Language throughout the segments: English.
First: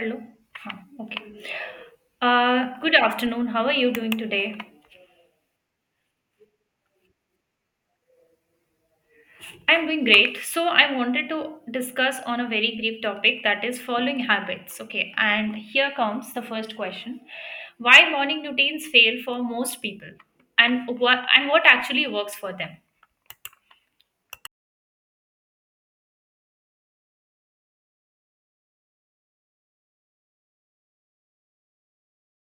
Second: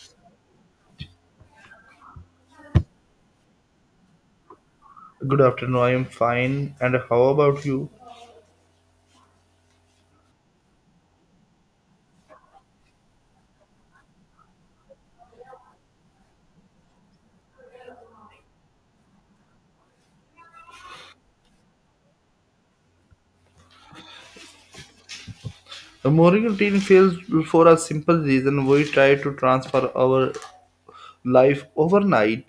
Hello. Huh, okay. Good afternoon. How are you doing today? Good afternoon, I am fine. And how about you? I'm doing great. So I wanted to discuss on a very brief topic that is following habits. Okay, and here comes the first question: Why morning routines fail for most people, and what actually works for them? The morning routine fails for a simple reason. We try to transfer our life overnight.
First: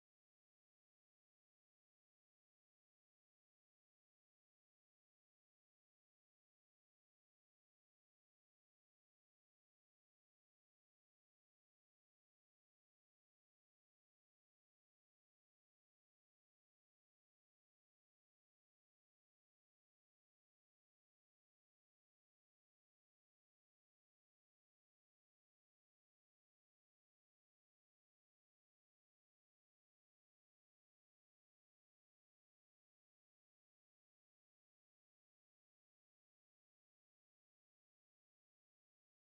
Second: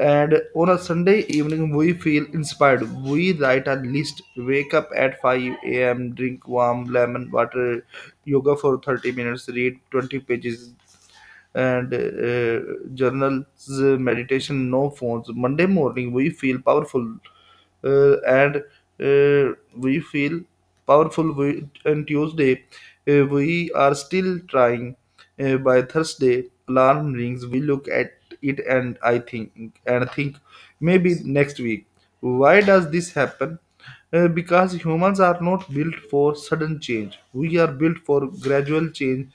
And on a Sunday evening, we feel inspired. We write a list, wake up at 5 a.m., drink warm lemon water, yoga for 30 minutes, read 20 pages and journals, meditation, no phones. Monday morning, we feel powerful and we feel powerful. We, and Tuesday, we are still trying. By Thursday, alarm rings. We look at it and I think maybe next week. Why does this happen? Because humans are not built for sudden change. We are built for gradual change.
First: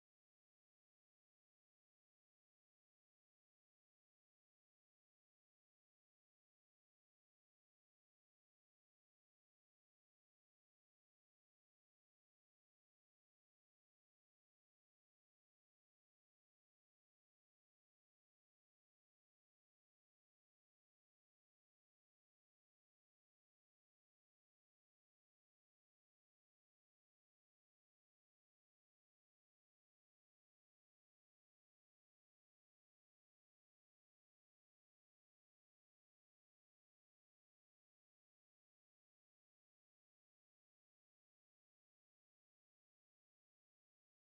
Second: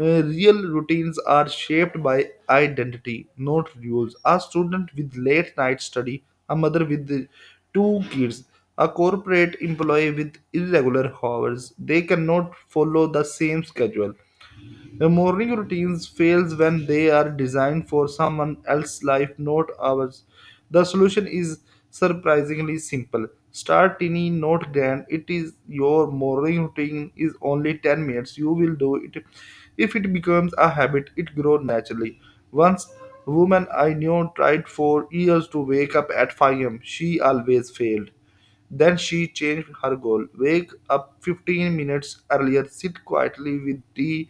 Real routines are shaped by identity, not rules. A student with late night study, a mother with the two kids, a corporate employee with irregular hours, they cannot follow the same schedule. The morning routines fails when they are designed for someone else's life, not ours. The solution is surprisingly simple. Start tiny, not grand. It is your morning routine is only 10 minutes. You will do it. If it becomes a habit, it grows naturally. Once woman I knew tried for years to wake up at 5 am. She always failed. Then she changed her goal. Wake up 15 minutes earlier, sit quietly with tea,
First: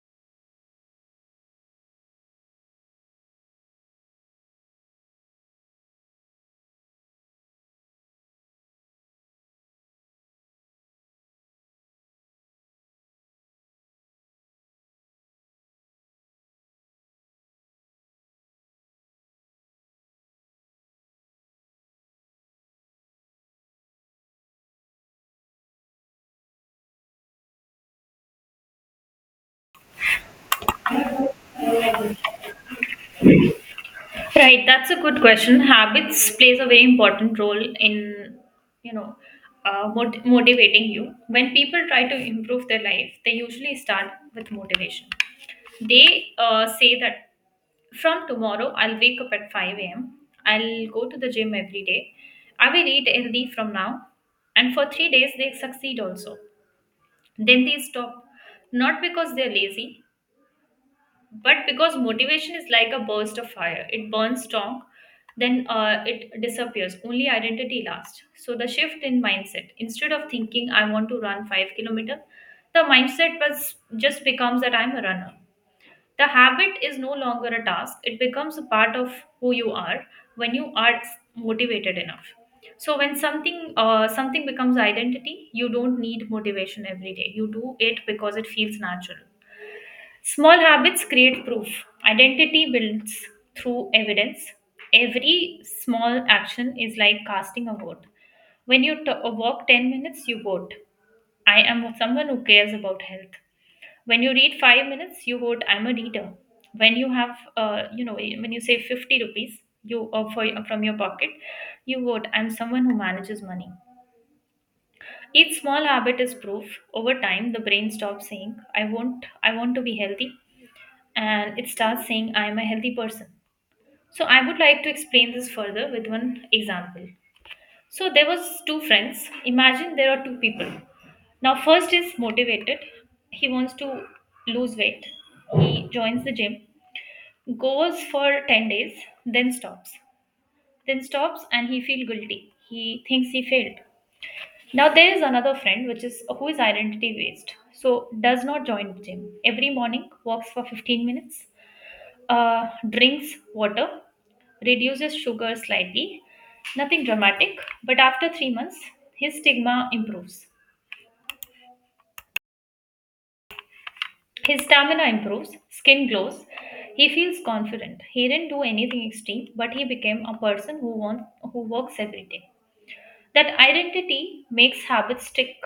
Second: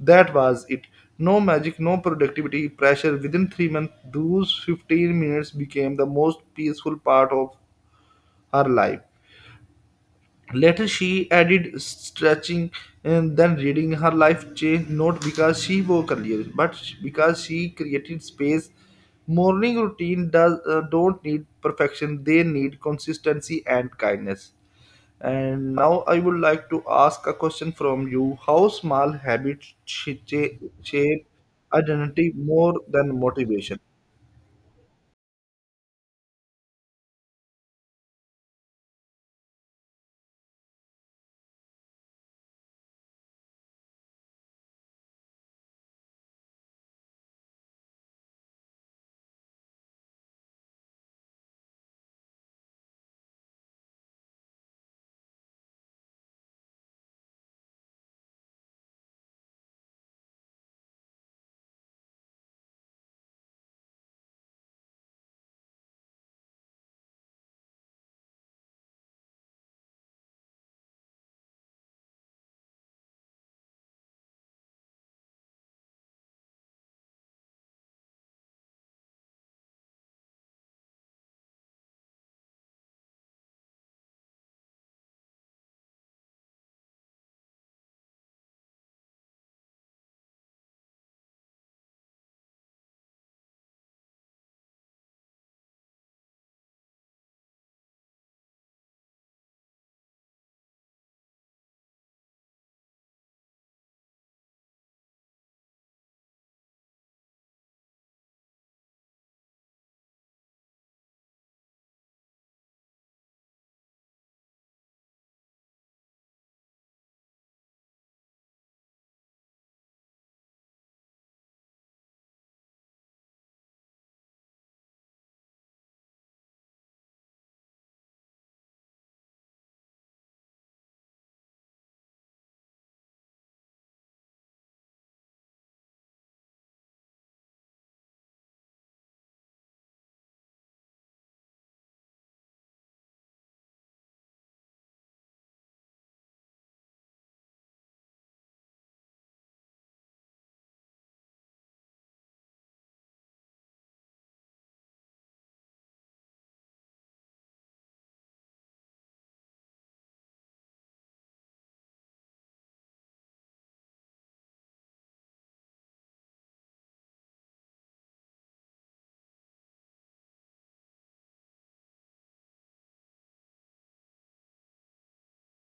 that was it. No magic, no productivity pressure. Within 3 months, those 15 minutes became the most peaceful part of her life. Later, she added stretching and then reading. Her life changed not because she woke earlier, but because she created space. Morning routine does don't need perfection; they need consistency and kindness. And now I would like to ask a question from you: How small habits shape identity more than motivation? Right, that's a good question. Habits plays a very important role in, you know, motivating you. When people try to improve their life, they usually start with motivation. They say that from tomorrow, I'll wake up at 5 a.m., I'll go to the gym every day, I will eat healthy from now. And for 3 days, they succeed also. Then they stop, not because they're lazy, but because motivation is like a burst of fire. It burns strong, then it disappears. Only identity lasts. So the shift in mindset, instead of thinking, I want to run 5 kilometer, the mindset was just becomes that I'm a runner. The habit is no longer a task, it becomes a part of who you are when you are motivated enough. So when something becomes identity, you don't need motivation every day. You do it because it feels natural. Small habits create proof. Identity builds through evidence. Every small action is like casting a vote. When you walk 10 minutes, you vote. I am someone who cares about health. When you read 5 minutes, you would, I'm a reader. When you have when you say 50 rupees you from your pocket you would, I'm someone who manages money. Each small habit is proof. Over time the brain stops saying I won't I want to be healthy, and it starts saying I am a healthy person. So I would like to explain this further with one example. So there was two friends. Imagine there are two people. Now first is motivated. He wants to lose weight. He joins the gym, goes for 10 days, then stops. then stops and he feels guilty. He thinks he failed. Now there is another friend which is who is identity based. So does not join the gym. Every morning walks for 15 minutes, drinks water, reduces sugar slightly, nothing dramatic, but after 3 months his stigma improves. His stamina improves, skin glows, he feels confident. He didn't do anything extreme, but he became a person who works every day. That identity makes habits stick.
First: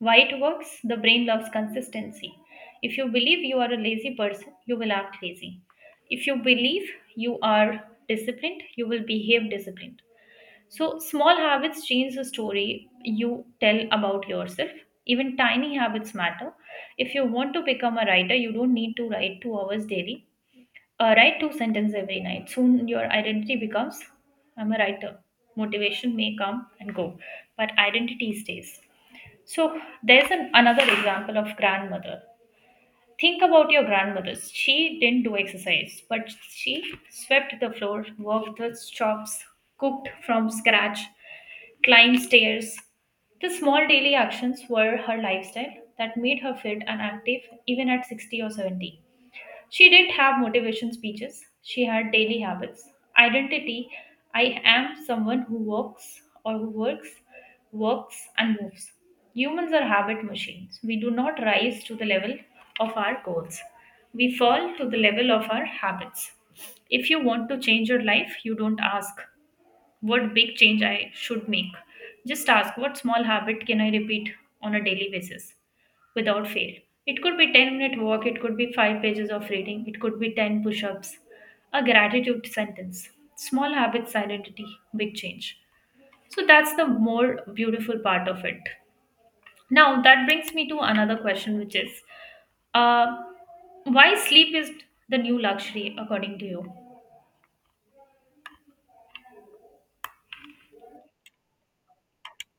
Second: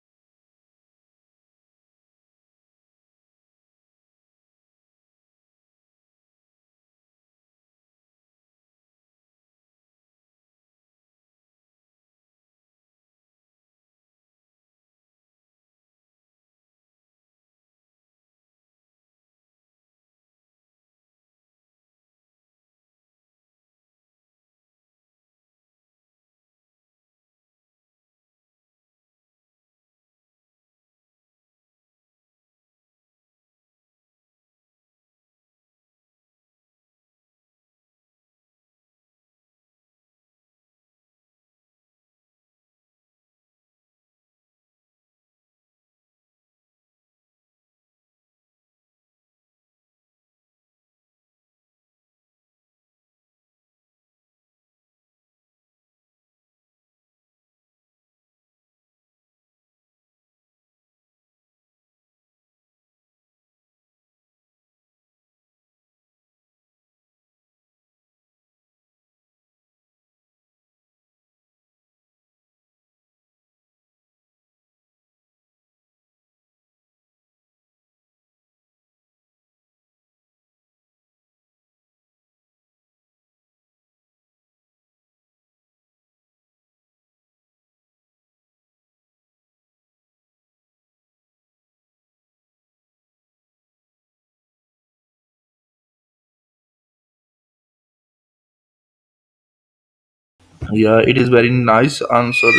Why it works? The brain loves consistency. If you believe you are a lazy person, you will act lazy. If you believe you are disciplined, you will behave disciplined. So, small habits change the story you tell about yourself. Even tiny habits matter. If you want to become a writer, you don't need to write 2 hours daily. Write two sentences every night. Soon your identity becomes I'm a writer. Motivation may come and go, but identity stays. So there's another example of grandmother. Think about your grandmother. She didn't do exercise, but she swept the floor, worked the shops, cooked from scratch, climbed stairs. The small daily actions were her lifestyle that made her fit and active even at 60 or 70. She didn't have motivation speeches, she had daily habits. Identity, I am someone who works, works and moves. Humans are habit machines. We do not rise to the level of our goals, we fall to the level of our habits. If you want to change your life, you don't ask, what big change I should make? Just ask, what small habit can I repeat on a daily basis without fail? It could be 10-minute walk, it could be 5 pages of reading, it could be 10 push ups, a gratitude sentence. Small habits, identity, big change. So that's the more beautiful part of it. Now that brings me to another question, which is uh, why sleep is the new luxury according to you? Yeah, it is very nice answer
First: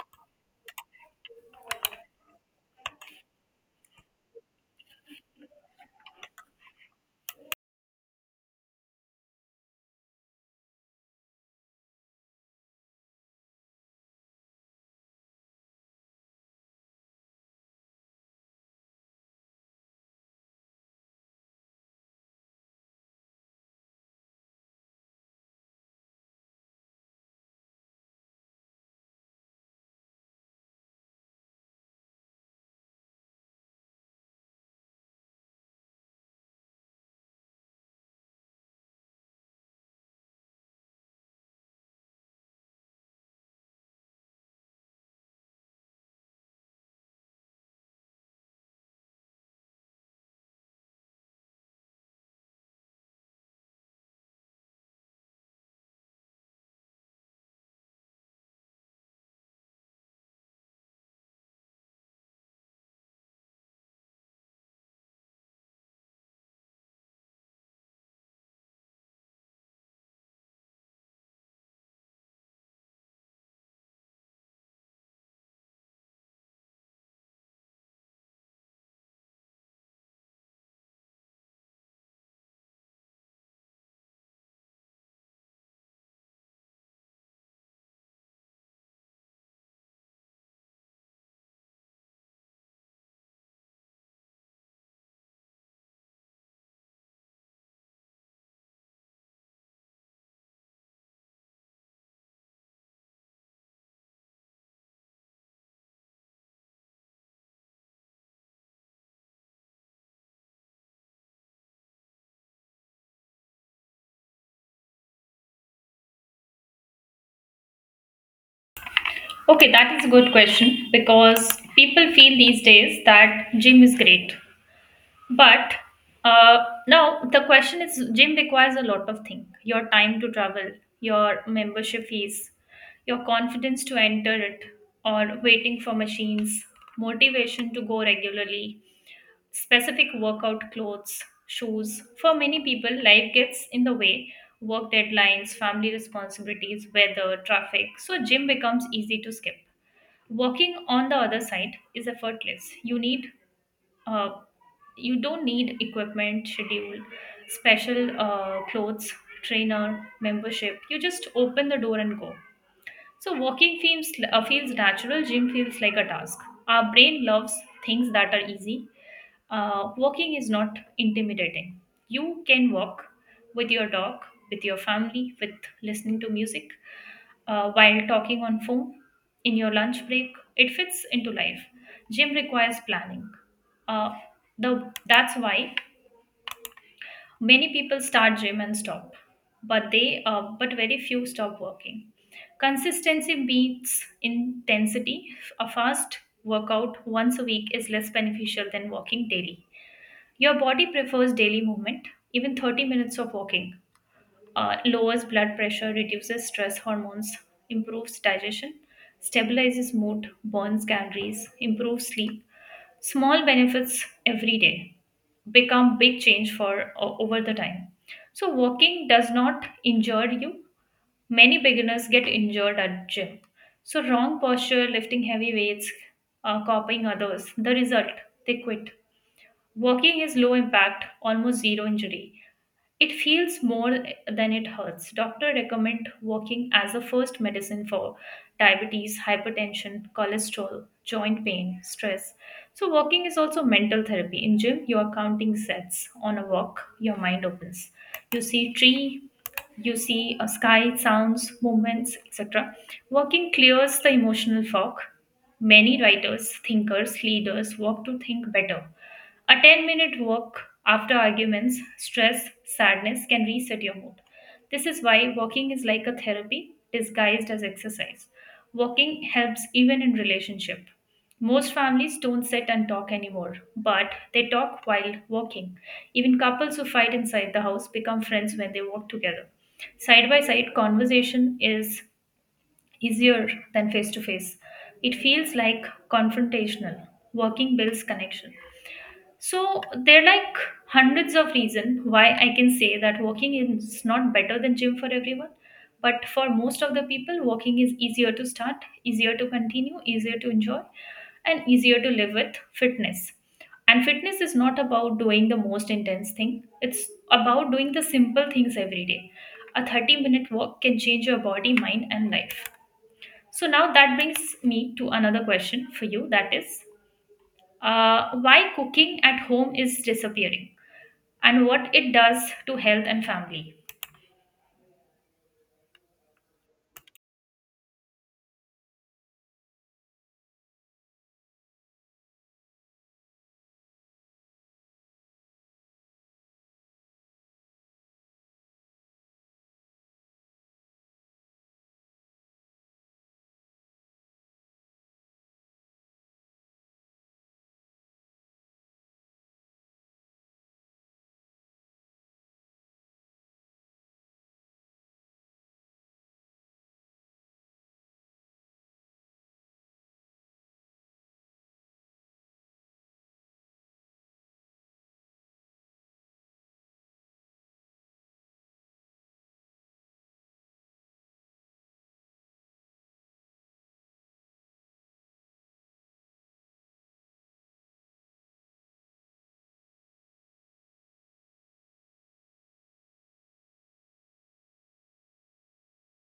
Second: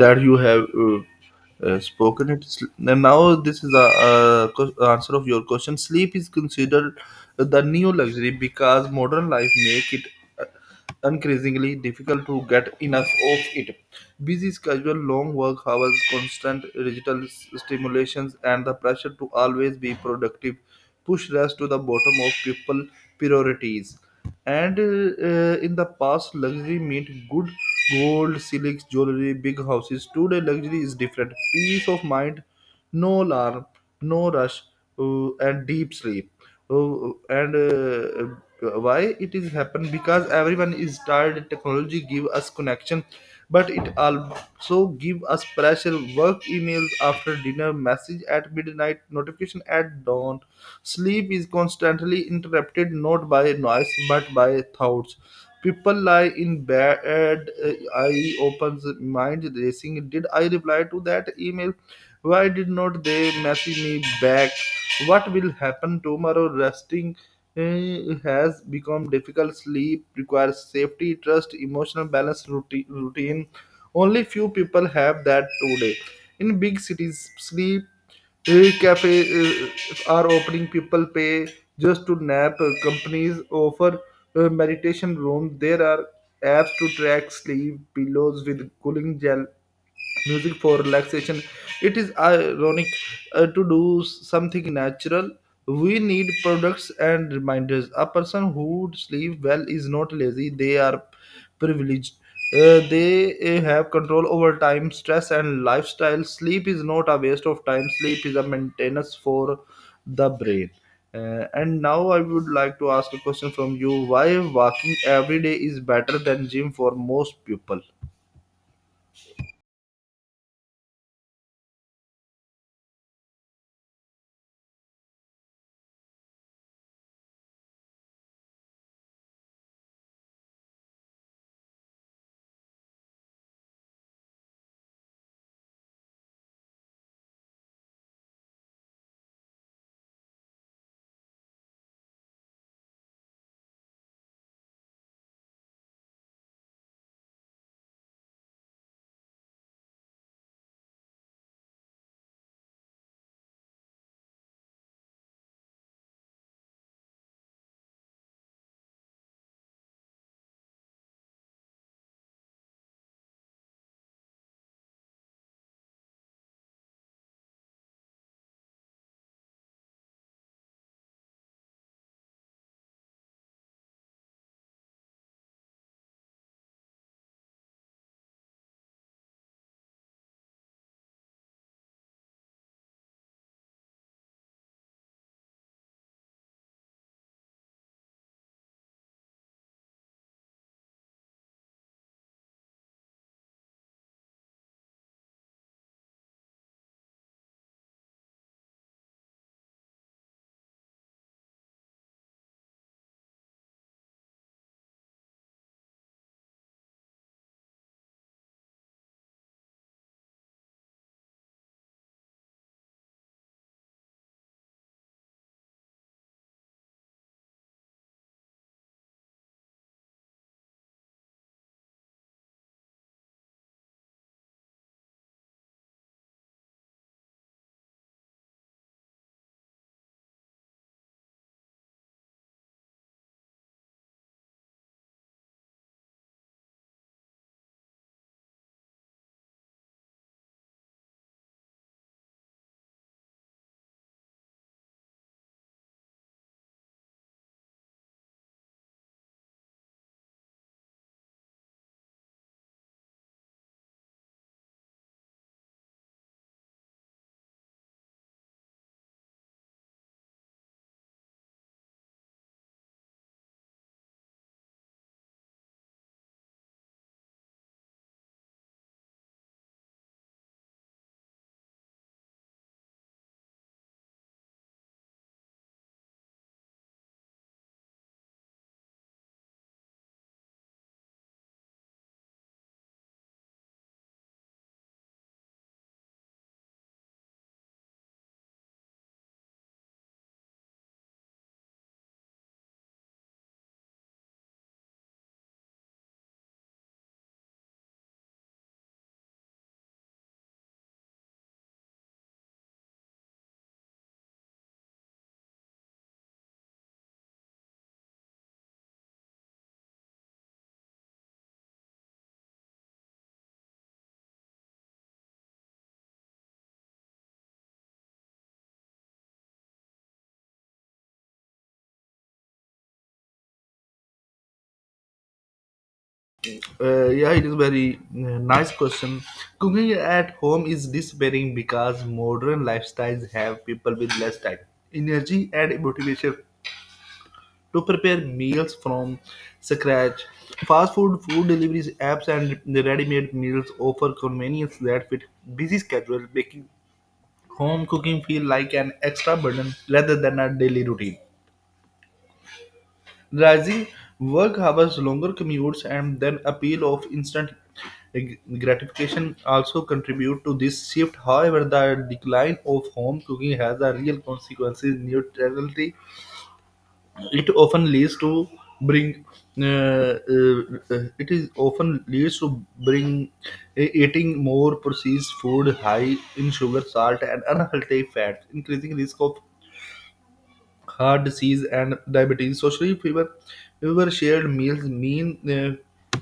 that you have spoken it. And now this is the answer of your question. Sleep is considered the new luxury because modern life make it uh, increasingly difficult to get enough of it. Busy schedule, long work hours, constant digital stimulations, and the pressure to always be productive pushed us to the bottom of people priorities. And in the past, luxury meant good gold, silks, jewelry, big houses. Today, luxury is different. Peace of mind, no alarm, no rush, and deep sleep. And why it is happened? Because everyone is tired. Technology give us connection, but it also give us pressure. Work emails after dinner, message at midnight, notification at dawn. Sleep is constantly interrupted not by noise but by thoughts. People lie in bed, eye opens, mind racing. Did I reply to that email? Why did not they message me back? What will happen tomorrow? Resting has become difficult. Sleep requires safety, trust, emotional balance, routine. Only few people have that today. In big cities, sleep cafes are opening. People pay just to nap. Companies offer meditation rooms. There are apps to track sleep, pillows with cooling gel, music for relaxation. It is ironic, to do something natural we need products and reminders. A person who sleeps well is not lazy, they are privileged. They have control over time, stress and lifestyle. Sleep is not a waste of time, sleep is a maintenance for the brain. And now I would like to ask a question from you: Why walking every day is better than gym for most people? Okay, that is a good question because people feel these days that gym is great. But uh, now the question is, gym requires a lot of things: your time to travel, your membership fees, your confidence to enter it, or waiting for machines, motivation to go regularly, specific workout clothes, shoes. For many people, life gets in the way: work deadlines, family responsibilities, weather, traffic. So, gym becomes easy to skip. Walking, on the other side, is effortless. Uh, you don't need equipment, schedule, special clothes, trainer, membership. You just open the door and go. So walking feels natural. Gym feels like a task. Our brain loves things that are easy. Walking is not intimidating. You can walk with your dog, with your family, with listening to music, while talking on phone, in your lunch break. It fits into life. Gym requires planning. Uh, the That's why many people start gym and stop, but very few stop working. Consistency beats intensity. A fast workout once a week is less beneficial than walking daily. Your body prefers daily movement. Even 30 minutes of walking, lowers blood pressure, reduces stress hormones, improves digestion, stabilizes mood, burns calories, improves sleep. Small benefits every day become big change for over the time. So walking does not injure you. Many beginners get injured at gym. So, wrong posture, lifting heavy weights, copying others. The result, they quit. Walking is low impact, almost zero injury. It feels more than it hurts. Doctor recommend walking as a first medicine for diabetes, hypertension, cholesterol, joint pain, stress. So walking is also mental therapy. In gym, you are counting sets. On a walk, your mind opens. You see tree, you see a sky, sounds, movements, etc. Walking clears the emotional fog. Many writers, thinkers, leaders walk to think better. A 10-minute walk after arguments, stress, sadness can reset your mood. This is why walking is like a therapy disguised as exercise. Walking helps even in relationship. Most families don't sit and talk anymore, but they talk while walking. Even couples who fight inside the house become friends when they walk together. Side by side conversation is easier than face to face. It feels like confrontational. Walking builds connection. So there are like hundreds of reasons why I can say that walking is not better than gym for everyone. But for most of the people, walking is easier to start, easier to continue, easier to enjoy, and easier to live with fitness. And fitness is not about doing the most intense thing, it's about doing the simple things every day. A 30-minute walk can change your body, mind, and life. So now that brings me to another question for you, that is why cooking at home is disappearing and what it does to health and family. Yeah, it is very nice question. Cooking at home is disappearing because modern lifestyles have people with less time, energy, and motivation to prepare meals from scratch. Fast food, food deliveries apps, and the ready-made meals offer convenience that fit busy schedules, making home cooking feel like an extra burden rather than a daily routine. Rising work hours, longer commutes, and then appeal of instant gratification also contribute to this shift. However, the decline of home cooking has a real consequences in neutrality. It often leads to bring uh, uh, it is often leads to bring eating more processed food high in sugar, salt and unhealthy fats, increasing risk of heart disease and diabetes. Socially, fewer shared meals mean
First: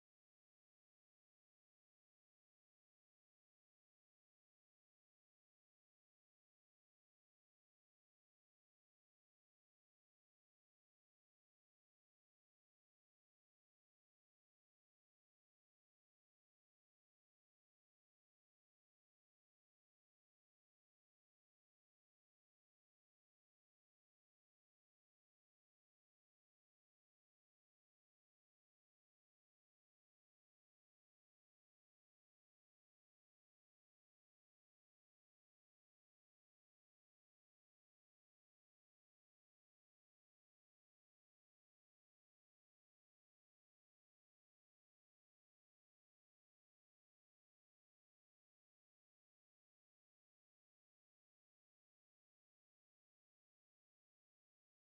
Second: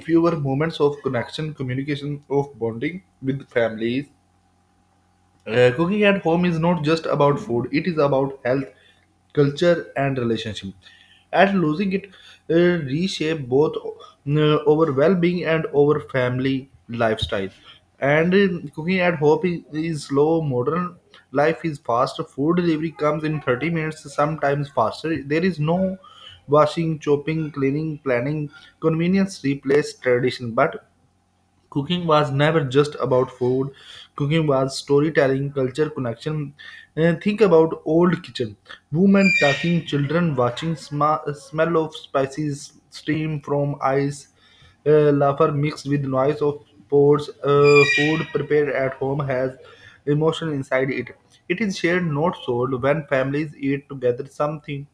fewer moments of connection, communication, of bonding with families. Cooking at home is not just about food, it is about health, culture, and relationship. At losing it, reshape both our well being and our family lifestyle. And cooking at home is slow, modern life is fast, food delivery comes in 30 minutes, sometimes faster. There is no washing, chopping, cleaning, planning. Convenience replaces tradition, but cooking was never just about food. Cooking was storytelling, culture connection. Think about old kitchen. Women talking, children watching, smell of spices, steam from ice, laughter mixed with noise of pots. Food prepared at home has emotion inside it. It is shared, not sold. When families eat together, something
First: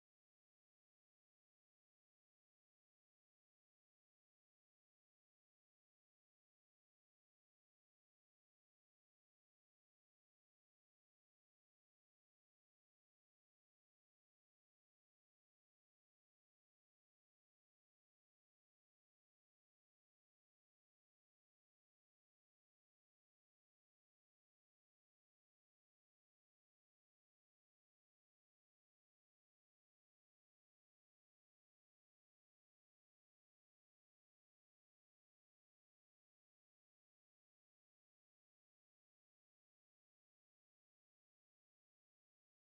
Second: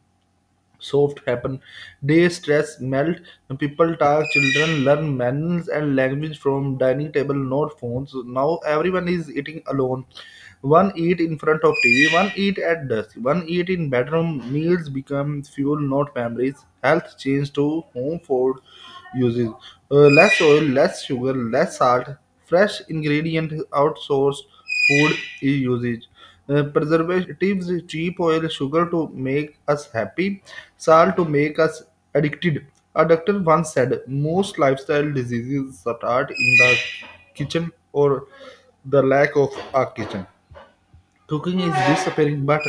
soft happen. Day stress melt. People talk. Children learn manners and language from dining table, not phones. Now everyone is eating alone. One eat in front of TV. One eat at dusk. One eat in bedroom. Meals become fuel, not memories. Health change to home food uses. Less oil, less sugar, less salt. Fresh ingredient outsourced food is usage. Preservatives, cheap oil, sugar to make us happy, salt to make us addicted. A doctor once said most lifestyle diseases start in the kitchen, or the lack of a kitchen. Cooking is disappearing, but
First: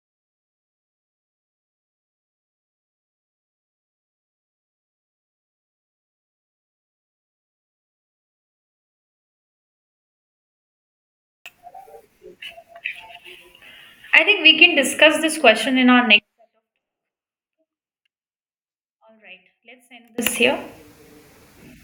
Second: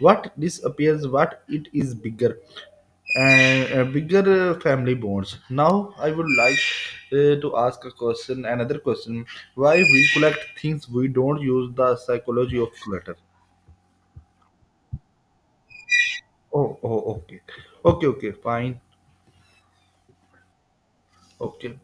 what disappears, what it is bigger and bigger family bonds. Now, I would like to ask a question, another question: Why we collect things we don't use? The psychology of clutter. I think we can discuss this question in our next. Oh, okay. Okay, fine. All right, let's end this here. Okay.